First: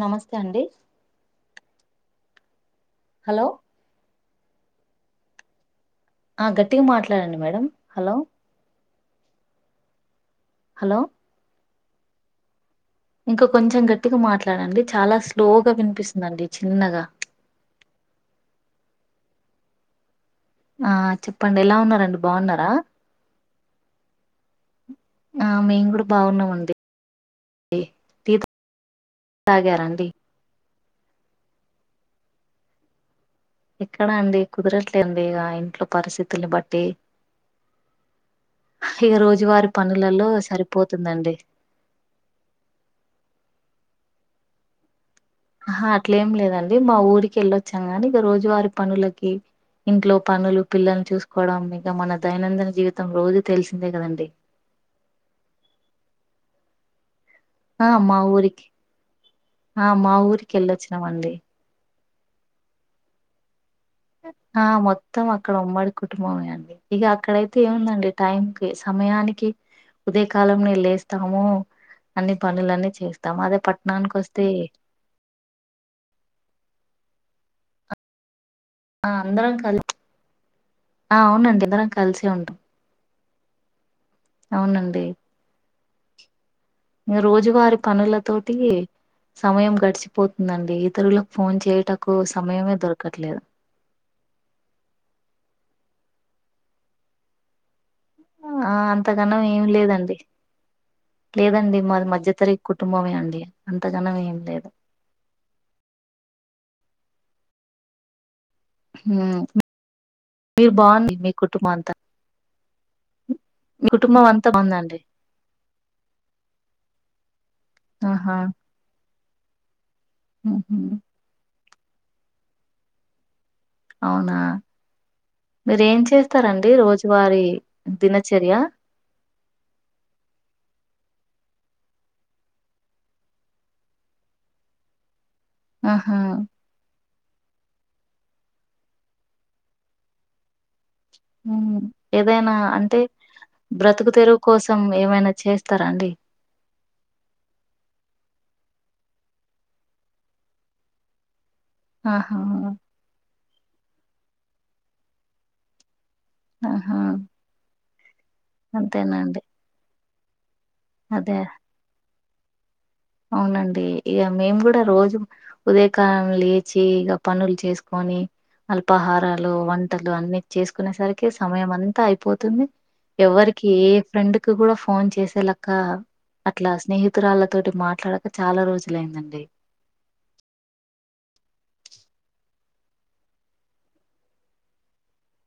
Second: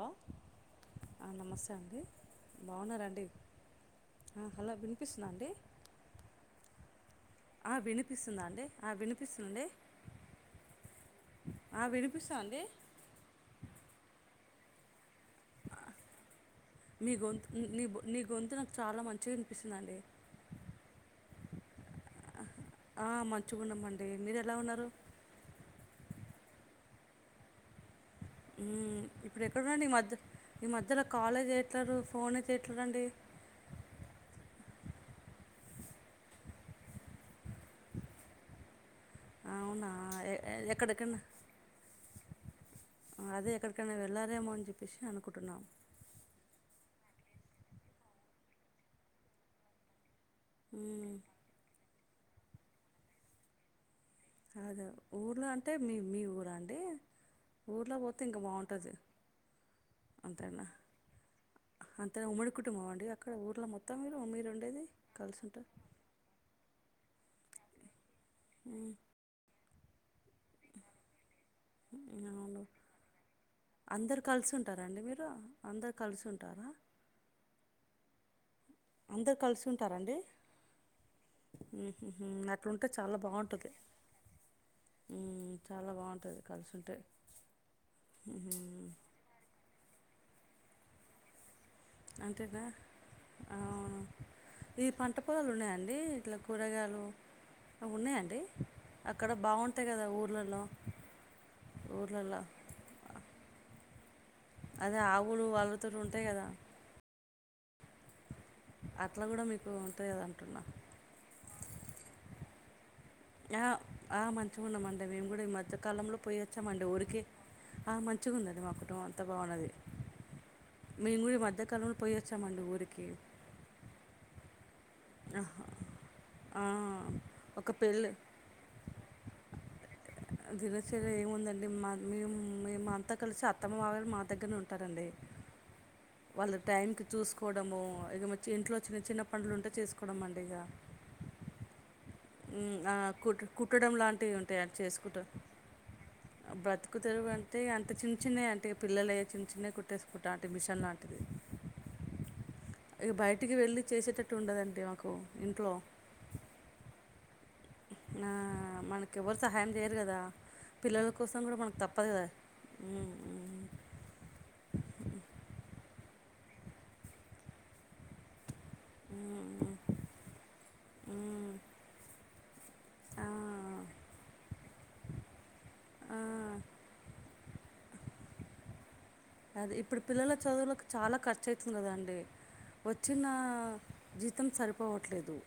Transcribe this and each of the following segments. నమస్తే అండి నమస్తే అండి బాగున్నారండి హలో హలో వినిపిస్తున్నా అండి ఆ గట్టిగా మాట్లాడండి మేడం హలో వినిపిస్తుండి హలో ఆ వినిపిస్తాంది ఇంకా కొంచెం గట్టిగా మాట్లాడండి చాలా స్లోగా వినిపిస్తుందండి చిన్నగా నీ గొంతు నీ నీ గొంతు నాకు చాలా మంచి చ్చ వినిపిస్తునండి ఆ చెప్పండి ఎలా ఉన్నారండి బాగున్నారు ఆ మంచిగ గున్నామండి మీరు ఎలా ఉన్నారు ఆ మేము కూడా బాగున్నామండి టీ ఉం ఇప్పుడు ఎక్కడ డండి ఈ తాగారండి మధ్య ఈ మధ్యలో కాలే చేయట్లేరు ఫోనే చేయట్లే దండి ఎక్కడా అండి కుదరట్లే అండి ఇక ఇంట్లో పరిస్థితుల్ని బట్టి ఇక రోజువారి అవునా పనులలో ఎ- ఎ- ఎక్కడికైనా సరిపోతుందండి అదే ఎక్కడికైనా వెళ్లారేమో అని చెప్పేసి అనుకు హా అట్లేం లేదండి మా ఊరికి వెళ్ళొచ్చాం కానీ ఇక రోజువారి పనులకి ఇంట్లో పనులు పిల్లలని మ్మ్, చూసుకోవడం ఇక మన దైనందిన జీవితం రోజు తెలిసిందే కదండి అవును ఊర్లో అంటే మీ మీ ఊరా అండి ఆ ఊర్లో మా పోతే ఇంకా ఊరికి బాగుంటుంది ఆ మా ఊరికి అంతేనా వెళ్ళొచ్చినామండి అంత ఉమ్మడి కుటుంబం అండి అక్కడ ఊరిలో మొత్తం మీరు మీరు ఆ ఉండేది మొత్తం కలిసి అక్కడ ఉంటారు ఉమ్మడి కుటుంబమే అండి ఇగ అక్కడైతే ఏముందండి టైంకి సమయానికి ఉదయా కాలం నే లేస్తాము అన్ని అవును పనులన్నీ చేస్తా అందరు కలిసి ఉంటారాండి మీరు అందరు కలిసి ఉంటారా ఆ అందరు అందరం కలిసి కలి ఉంటారండి ఆ అవునండి వూ అందరం కలిసే హమ్ ఉంటాం అట్లుంటే చాలా బాగుంటుంది టధి అవునండి చాలా బాగుంటది రోజువారి పనుల తోటి ఉహుహు. సమయం గట్టి సిపోతుందండి ఇతరులకు ఫోన్ చేయ అంతేనా ఆ ఈ పంట పొలాలు ఉన్నాయండి ఇట్లా కూరగాయలు ఉన్నాయండి ఆ అక్కడ అంతగనం ఏం బాగుంటాయి కదా లేదండి ఊళ్ళలో లేదండి మాది మధ్య తరగ కుటుంబమే అండి అంతగనమ్ ఏమి అదే ఆవులు వాళ్ళతోనీ ఉంటాయి కదా అట్లా ఉం కూడా మీకు ఉంటాయి కదా అంటున్నా మీరు బాగుంది మీ కుటంబం అంత ఆ ఆ అంతా మంచిగా బాగుందండి ఉన్నామండి మేము కూడా ఈ మధ్యకాలంలో పోయి వచ్చామండి ఊరికి ఆ ఆహా మంచిగా ఉండండి మా కుటుంబం ఎంత బాగున్నది ఉహు మేం కూడ ఈ మధ్యకాలంలో పోయి వచ్చామండి ఊరికి అవునా ఆహ్! మీరు ఏం ఆ! చేస్తారండి రోజువారి ఒక పెళ్ళి దినచర్య దినచర్య ఏముందండి మేమంతా కలిసి అత్తమ్మ వాల్లు మా దగ్గరనే ఉంటారండి ఆహా వాళ్ళ టైంకి చూసుకోవడము ఇక మ ఇంట్లో చిన్న చిన్న పనులు ఉంటే చేసుకోవడం అండి ఇక హూ హమ్ ఏదైనా హ్మ్. ఆ! అంటే కుట్ కుట్టడం బ్రతుకు లాంటివి తెరువు ఉంటాయండి కోసం ఏమైనా చేస్తారా అండి తుకు దెరువు అంటే అంత చిన్న చిన్నయి అంటే పిల్లల చిన్నవి కుట్టేసుకుంటా అంటే మిషన్ లాంటిది ఆహా ఇంటికి వెళ్ళి చేసేటట్టు ఉండదండి మాకు ఇంట్లో ఆహా మనకి ఎవరు అంతేనండి సహాయం చేయరు కదా పిల్లల అదే కోసం కూడా మనకు తప్పదు కదా అవునండి ఇక మేము కూడా రోజు ఉదయ కాల లేచి ఇక పనులు చేసుకొని కానీ ఉమ్, అల్పాహారాలు ఉమ్, వంటలు అన్ని చేసుకునే సరికి ఉమ్, సమయం అంతా అయిపోతుంది ఆ, ఎవరికి ఏ ఫ్రెండ్కి కూడా ఫోన్ చేసే లక్క ఆ, అట్లా స్నేహితురాళ్ళతోటి మాట్లాడక చాలా రోజు అది ఇప్పుడు పిల్లల చదువులకి చాలా ఖర్చు చ్చ అవుతుంది కదా అండి వచ్చిన జీతం సరిపోవట్లేదు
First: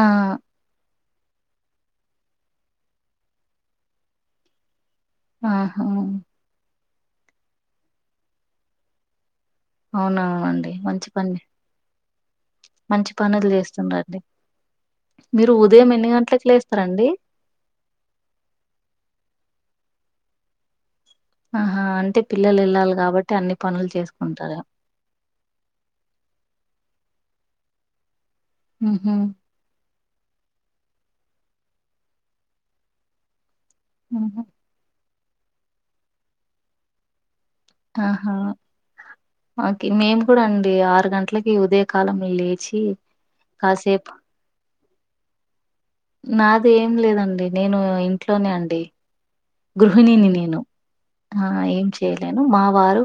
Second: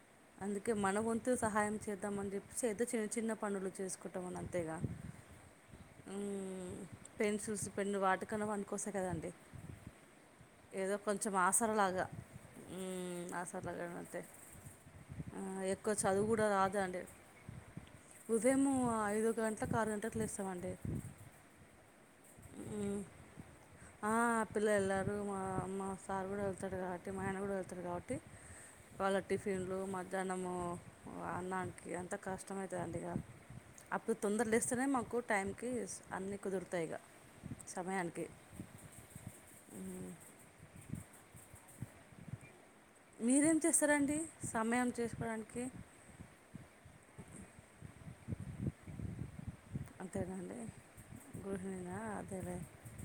ఆ అందుకే మన తు సహాయం చేద్దామని చెప్పేసి ఏదో చి చిన్న పనులు చేసుకుంటాంమని అంతేగా ఆహా పెన్సు పెన్ను వాటికన్నా పనికొస్తాయ్ కదండి అవునవునండి ఏదో మంచి కొంచెం పని ఆసరలాగా మంచి పనులు ఆసరలాగా చేస్తుండి అంటే మీరు ఉదయం ఎన్ని గంటలలకు లేస్తారంండి ఉదయము ఐదు గంటలకు ఆరు గంటలకు లేస్తామండి ఆహా అంటే పిల్లలు వెళ్ళాలి కాబట్టి అన్ని పనులు ఆ చేసుకుంటారు పిల్ల వెళ్ళారు మామ్ మా సారు కూడా వెళ్తాడు కాబట్టి టే మా ఆయన కూడా వెళ్తారు కాబట్టి ఆహా వాళ్ళ టిఫిన్లు మ్య ధ్యానము అన్నానికి ఎంత కష్టమయితదిడిక అప్పుడు తొందర లేస్తేనే మాకు టైంకి అన్నీ కుదురుతాయి ఇక సమయానికి ఆహా మాకి మేము కూడా అండి ఆరు గంటలకి ఉదయ కాలం వెళ్ళ మీరేం చేస్తారంండి సమయం చేసుకోవడానికి నాదేం లేదండి నేను ఇంట్లోనే అండి గృహిణిని నేను అంతేనండి ఆ ఏం గృహిణినా చేయలేను అదేలే మా వారు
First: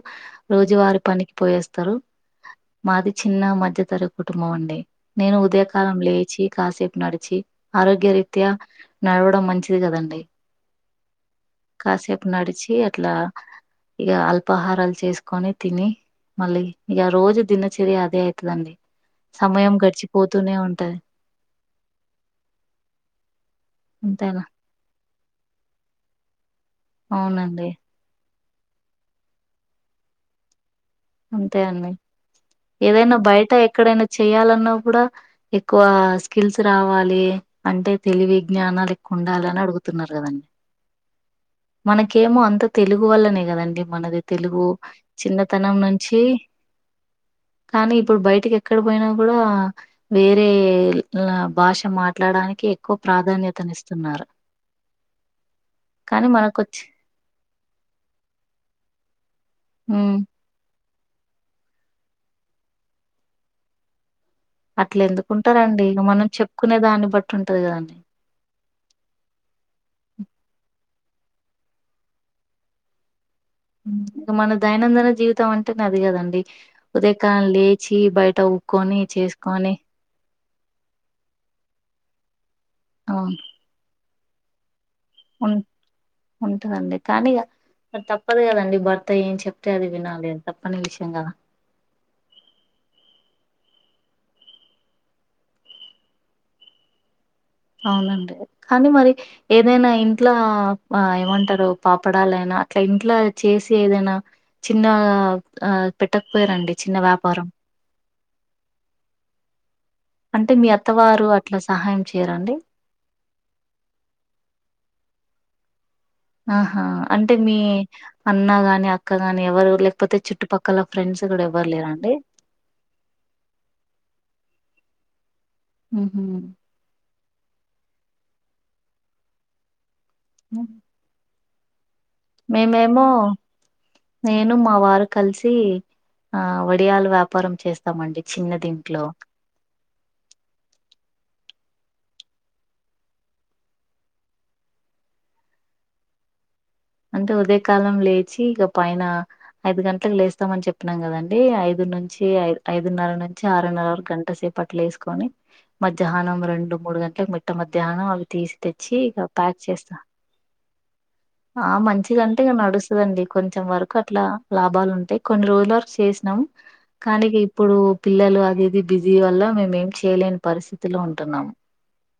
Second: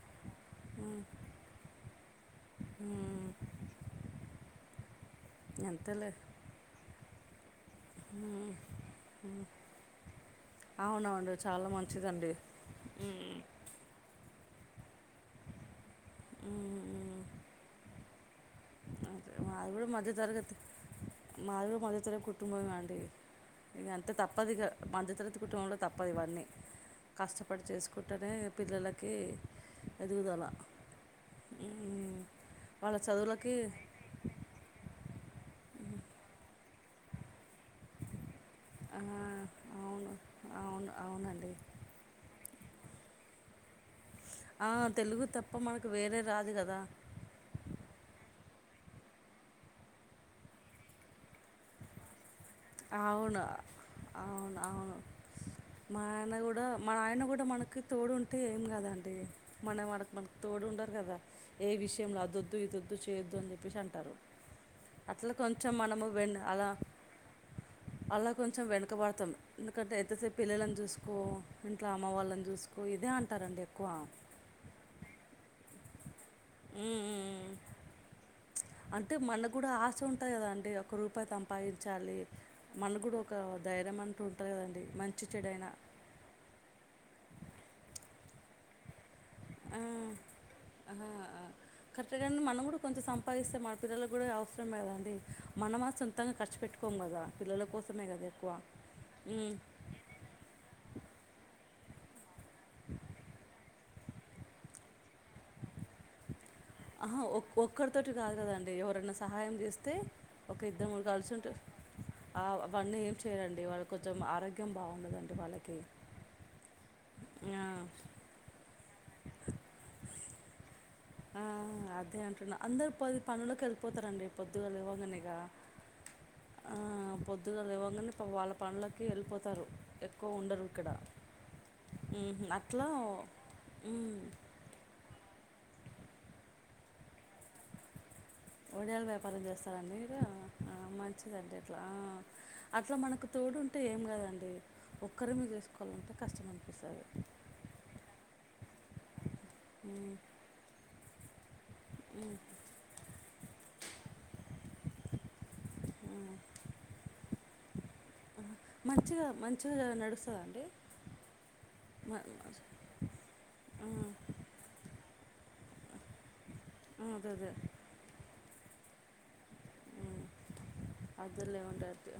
రోజువారు ఉమ్, పనికి పోయేస్తారు మాది ఉమ్, చిన్న మధ్యతరగ కుటుంబమండి నేను ఉదయకాలం అంతేలే లేచి కాసేపు నడిచి ఆరోగ్య రీత్యా నడవడం మంచిది కదండి అవునవును చాలా కాసేపు మంచిదండి నడిచి అట్లా ఇక అల్పాహారాలు చేసుకొని తిని మళ్ళీ ఉమ్, ఇక ఉమ్, రోజు దినచర్య అదే అయితుదండి అదే. మాది సమయం కూడా మధ్యతరగతి గడిచిపోతూనే ఉంటది మాది మధ్యతర కుటుబమండి ఇగంతే అంతేనా తప్పదిగా మధ్యతు పతి కుటుంబంలో తప్పదివన్నీ కష్టపడి అవునండి చేసుకుంటేనే పిల్లలకి ఎదుగుదల అంతే అండి ఉమ్, వాళ్ళ ఏదైనా బయట చదువులకి ఎక్కడై చేయాలన్నా కూడా ఎక్కువ స్కిల్స్ రావాలి అంటే తెలివి ఆ, జ్ఞానాలెక్కువ ఉండాలని అవును అడుగుతున్నారు కదండి అవును అవునండి మనకేమో అంత తెలుగు వల్లనే కదండి మనది తెలుగు ఆ, తెలుగు తప్ప చిన్నతనం మనకు నుంచి వేరే రాదు కదా కానీ ఇప్పుడు బయటకి ఎక్కడ పోయినా కూడా వేరే భాష మాట్లాడానికి ఎక్కువ అవును ప్రాధాన్యతనిస్తు అవును అవును మా కానీ ఆయన గూడా మనకొచ్చి మన ఆయన కూడా మనకి తోడు ఉంటే ఏం కాదండి మన వానకి ఉమ్, మనకి తోడు ఉండ కదా ఏ విషయంలో అదొద్దు ఇదొద్దు చేయొద్దు అని చెప్పేసి అంటారు అట్లా కొంచెం అట్లెందుకుంటారంండి ఇక మనము మనం వెన్ అలా చెప్పుకునే దాన్ని బట్టి ఉంటే అలా కొంచెం వెనకబడతాం ఎందుకంటే ఎంతసేపు పిల్లల చూసుకో ఇంట్లో అమ్మ వాళ్ళని చూసుకో ఇదే అంట ఇగ మన దైనందిన జీవితం అంటే అది కదండి ఉమ్, ఉమ్, ఉదయకాలం ఉమ్. లేచి బయట ఊక్కొని అంటే మనకు కూడా చేసుకొని ఆశ ఉంటుంది కదా అండి ఒక రూపాయి సంపాదించాలి మన కూడా ఒక అవును ధైర్యం అంటూ ఉంటాది కదండి మంచి ఉ చెడైనా ఉంటదండి కానీగ తప్పదు కదండి భర్త ఏం చెప్తే ఆ, అది వినాలి తప్పని ఆ, విషయం కదా ఆ. పిల్లలలు కూడా అవసరం లే కద అండి మనంమ సొంతంగా ఖర్చు పెట్టుకోము కదా పిల్లల కోసమే కదా అవునండి ఎక్కువ కానీ మరి ఉమ్, ఏదైనా ఇంట్లో ఆ ఏమంటారో పాపడాలైనా అట్లా ఇంట్లో చేసి ఏదైనా చిన్న పెట్ట ఆహా ఒ ఒక్కరితోటి కాదు కదండి ఎవరైనా సహాయం చేస్తే అంటే ఒక మీ ఇద్దరు ముగ్గరు అత్తవారు కలిసుంటే అట్లా సహాయం ఆ చేయరండి అవన్నీ ఏం చేయ్యండి వాళ్ళు కొంచెం ఆరోగ్యం బా బాగుండదండి వాళ్ళకి ఆహా అంటే మీ ఆ, అన్న గాని అక్కగాని ఎవరు లేకపోతే చుట్ట ఆ అదే అంటున్నా అందరు పది పనులోకి వెళ్ళిపోతారండి పొద్దుగా లేవంగానే ఇక ఉహు పొద్దుగా లేవ్వంగానే వాళ్ళ పనులకి వెళ్ళిపోతారు ఎక్కువ ఉండరు ఇక్కడ హుహు. అట్లా మేమేమో హ్మ్. నేను మా వారు కలిసి ఆ వడియాలు వ్యాపారం చేస్తామండి చిన్నది ఇంట్లో వడియాల వ్యాపారం చేస్తారండి మీరు ఆ మంచిదండీ అ అట్లా మనకు తోడు ఉంటే ఏం కాదండి ఒక్కరి మే చేసుకోవాలంటే కష్టం అనిపిస్తది. అంటే ఉదయ కాలం లేచి ఇక పైన ఐదు హ్మ్. గంటలకు లేస్తామని చెప్పినం కదండి అండి ఐదు నుంచి ఐదు ఐదున్నర నుంచి ఆరున్నర వరకు గంట సేపు పట్టలు వేసుకొని హ్మ్. మధ్యాహ్నం రెండు మూడు గంటలకు మిట్ట మధ్యాహ్నం అవి తీసి తెచ్చి మంచిగా ఇక ప్యాక్ మంచిగా చేస్తా నడుస్తదా అండి? ఆ మ ఆ! మంచిగంటే ఇక నడుస్తదండి కొంచెం వరకు అట్లా లాభాలు ఉంటాయి కొన్ని రోజుల వరకు చేసినాము ఆ! కానీ అదే అదే. ఇప్పుడు పిల్లలు అదిది బిజీ వల్ల మేము అద్దలేమంటారు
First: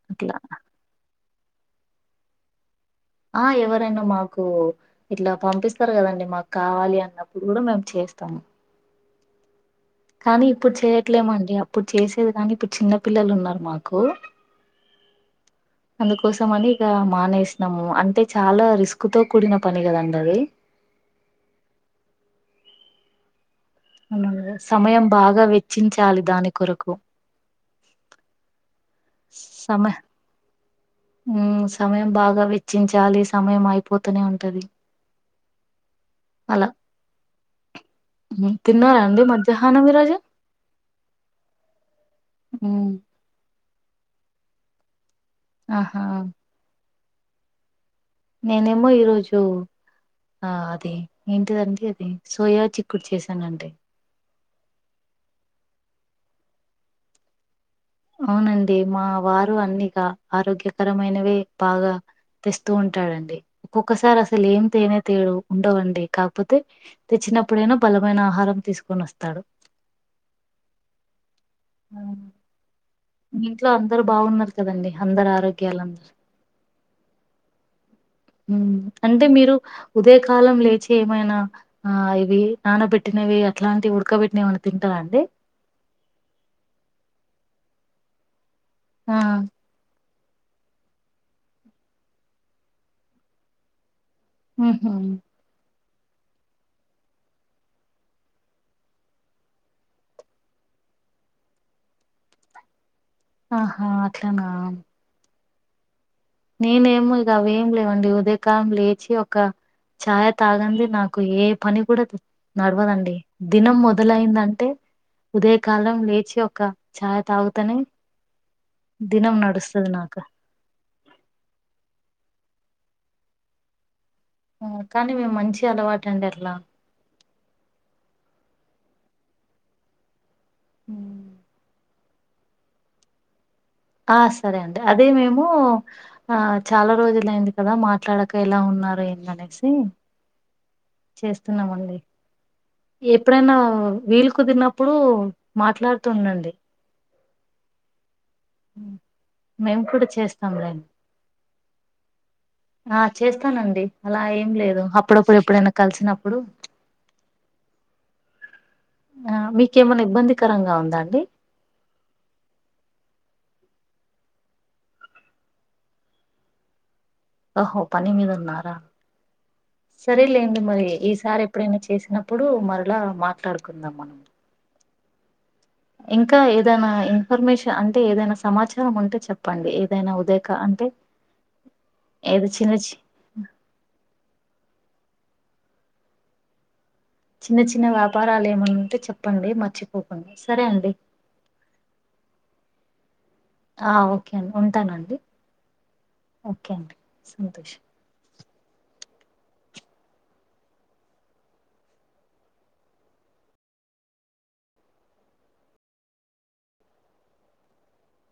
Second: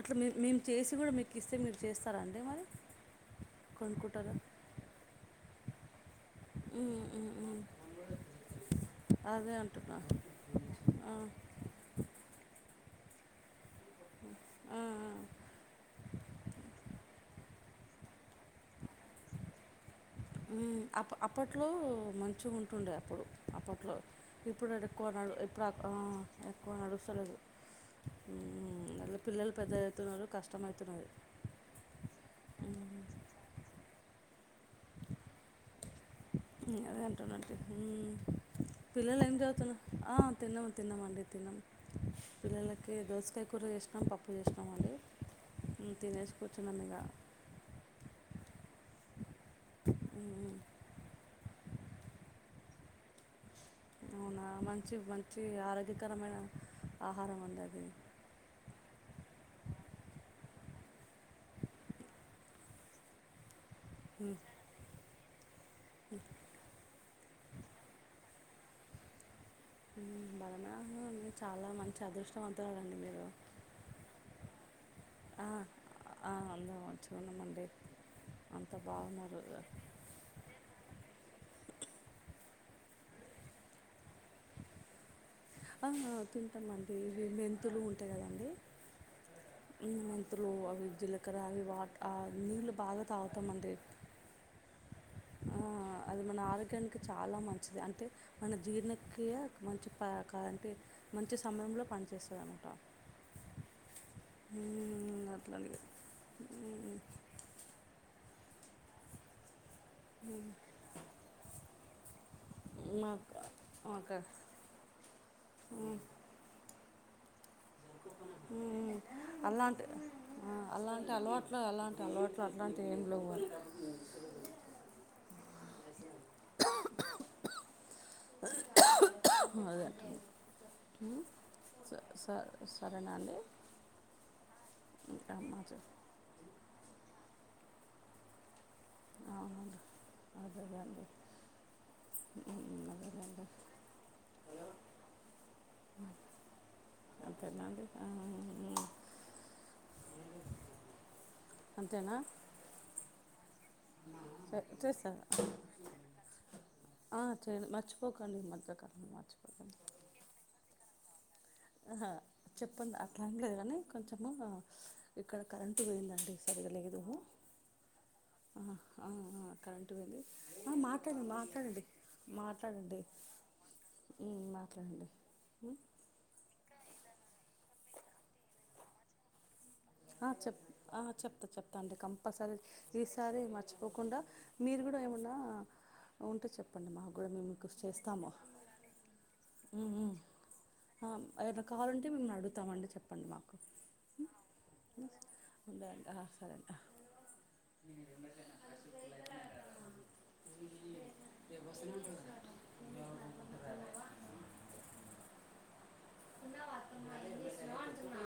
అట్లా మే మేము చేసి కూడా మీకు కిస్తే మీరు చేస్తారండి మరి ఆ ఎవరైనా కొనుక్కుంటారా మాకు ఇట్లా పంపిస్త కదండి మాకు కావాలి ఉమ్, ఉమ్, అన్నప్పుడు కూడా ఉమ్. మేము చేస్తాము అదే అం కానీ ఇప్పుడు చేయట్లేమండి అప్పుడు చేసేది కానీ ఇప్పుడు చిన్న పిల్లలు ఉన్నారు మాకు కు ఆ, అందుకోసం అని ఇక మానేస ము అంటే చాలా రిస్క్ తో కూడిన పని కదండి అది ఉమ్ అప్పట్లో మంచి గా ఉంటుండే అప్పుడు అప్పట్లో మనం ఇప్పుడు సమయం ఎక్కువ నడు బాగా ఎప్పుడు వెచ్చించాలి దాని ఎక్కువ కొరకు నడుస్తలేదు ఉమ్, అట్లా పిల్లలు పెద్ద సమయ అవుతున్నారు కష్టమవుతున్నది ఉమ్ సమయం బాగా ఉమ్, వెచ్చించాలి సమయం అయిపో పోతూనే ఉంట అలా అంటున్నట్టు ఉమ్, తిన్నారా అండి పిల్లలు ఏం చదువుతున్నా మధ్యాహ్నం ఈరోజు ఆ తిన్నాము తిన్నామ అండి తిన్నాము ఉమ్, పిల్లలకి దోసకయ కూర చేసి పప్పు చేసినాం అండి ఆహా తినేసి కూర్చున్నం ఇక నేనేమో ఈరోజు ఉమ్, ఆ ఉమ్. అది ఎం ఏంటిదండి అది సోయా చిక్కుడు చేసానండి అవునా మంచి మంచి ఆరోగ్యకరమైన ఆహారం అండి అది అవునండి మా వారు అన్నిఇక ఆరోగ్యకరమైనవే బాగా తెస్తూ ఉంటాడండి ఒక్కొక్కసారి ఉమ్, అసలు ఏం తేనె తేడు ఉండవండి కాకపోతే తెచ్చినప్పుడెమో బలమైన ఆహారం తీసుకొని వస్తాడు బలమైన ఆహారం అండి చాలా మంచి ఉమ్, అదృష్టవంతులండి మీరు ఇంట్లో అందరు బాగున్నారు కదండి అందరు ఆ, ఆరోగ్యాలు ఆ, అందరం మంచిగా ఉన్నామండి అంత అంటే బాగున్నారు మీరు ఉదయ కాలం లేచి ఏమైనా ఆ ఇ నానబెట్టినవి అట్లాంటి ఉడకబట్టినవి ఎమైనా తింటారా అండి ఆ తింటాం అండి ఇవి మెంతులు ఉంటాయి కదండి ఆ మెంతులు అవి జీలకర అవి వా ఆ నీళ్లు బాగా తాగుతామండి ఉమ్ ఆ, అది మన ఆరోగ్యానికి చాలా మంచిది అంటే మన జీర్ణక్రియ మంచి ప అంటే మంచి సమయంలో పనిచేస్తదిఅనమాట ఆహా అట్లానా అట్లా నేనేమో ఇక అవి ఏం లేవండి ఉదయకాలం లేచి ఒక ఛాయ్ తాగందే నాకు ఏ పని కూడా తె నడవదండి మాకు దినం మాకు మొదలయిందంటే ఉదయ కాలం లేచి ఒక చాయ్ తాగుతానే అలాంటి నాకు. అలాంటి అలవాట్లు అలాంటి అలవాట్లు అట్లాంటి ఏం లేవని ఆ కానీ మేము మంచి అలవాటు అండి అట్లా అదే అంటున్నా. హ్మ్. సరే సరేనండి ఆ సరే అండి అదే మేము చె- ఆ చాలా రోజులైంది కదా కదా మాట్లాడక ఎలా ఉన్నారు ఏందిఅనేసి అవునండి అదే అండి చేస్తున్నామండి మ్మ్. అదే అండి ఎప్పుడైనా వీలు కుదిరినప్పుడు మాట్లాడుతూ ఉండండి అంతేనండి మేము కూడా చేస్తాం రండి అంతేనా ఆ చేస్తానండి అలా ఏం సరే, లేదు చేస్తారా అప్పుడప్పుడు ఎప్పుడైనా కలిసినప్పుడు ఆ చెయ్యండి మర్చిపోకండి మధ్య ఆ మీకేమైన్నా ఇబ్బందికరంగా ఉందా అండి ఆహా చెప్పండి అట్లాం లేదు కానీ కొంచెము ఇక్కడ కరెంట్ పోయిందండి సరీ ఓహో పనిమీదున్నారా కరెంటు పోయింది సరేలేండి మరి మాట్లాడండి ఈసారి ఎప్పుడైనా మాట్లాడండి చేసినప్పుడు మరలా మాట్లాడుకుందాం మనం ఉ మాట్లాడండి ఉమ్, ఇంకా ఏదైనా ఇన్ఫర్మేషన్ అంటే ఏదైనా సమాచారం ఉంటే చెప్పండి ఏదైనా ఆ ఉదయక చెప్ అంటే ఆహా చెప్తా చెప్తా అండి ఏదో కంపల్సరీ చిన్న చి- ఈసారి మర్చిపోకుండా మీరు కూడా ఏమున్న ఉంటే చెప్ప చిన్న చిన్న వ్యాపారాలు ఏమన్నా ఉంటే చెప్పండి ఉ ఉ మర్చిపోకుండా సరే అండి ఏమన్నా కావాలంటే మేమ్ని అడుగుతామండి చెప్ప ఆ ఓకే అండి ఉంటానండి ఉండండి ఆహా ఓకే సరేనండి అండి సంతోషం ఆహా [inaudible] తిన్నావా అత్తమ్మ ఏం చేస్తున్నావ్ అంటున్న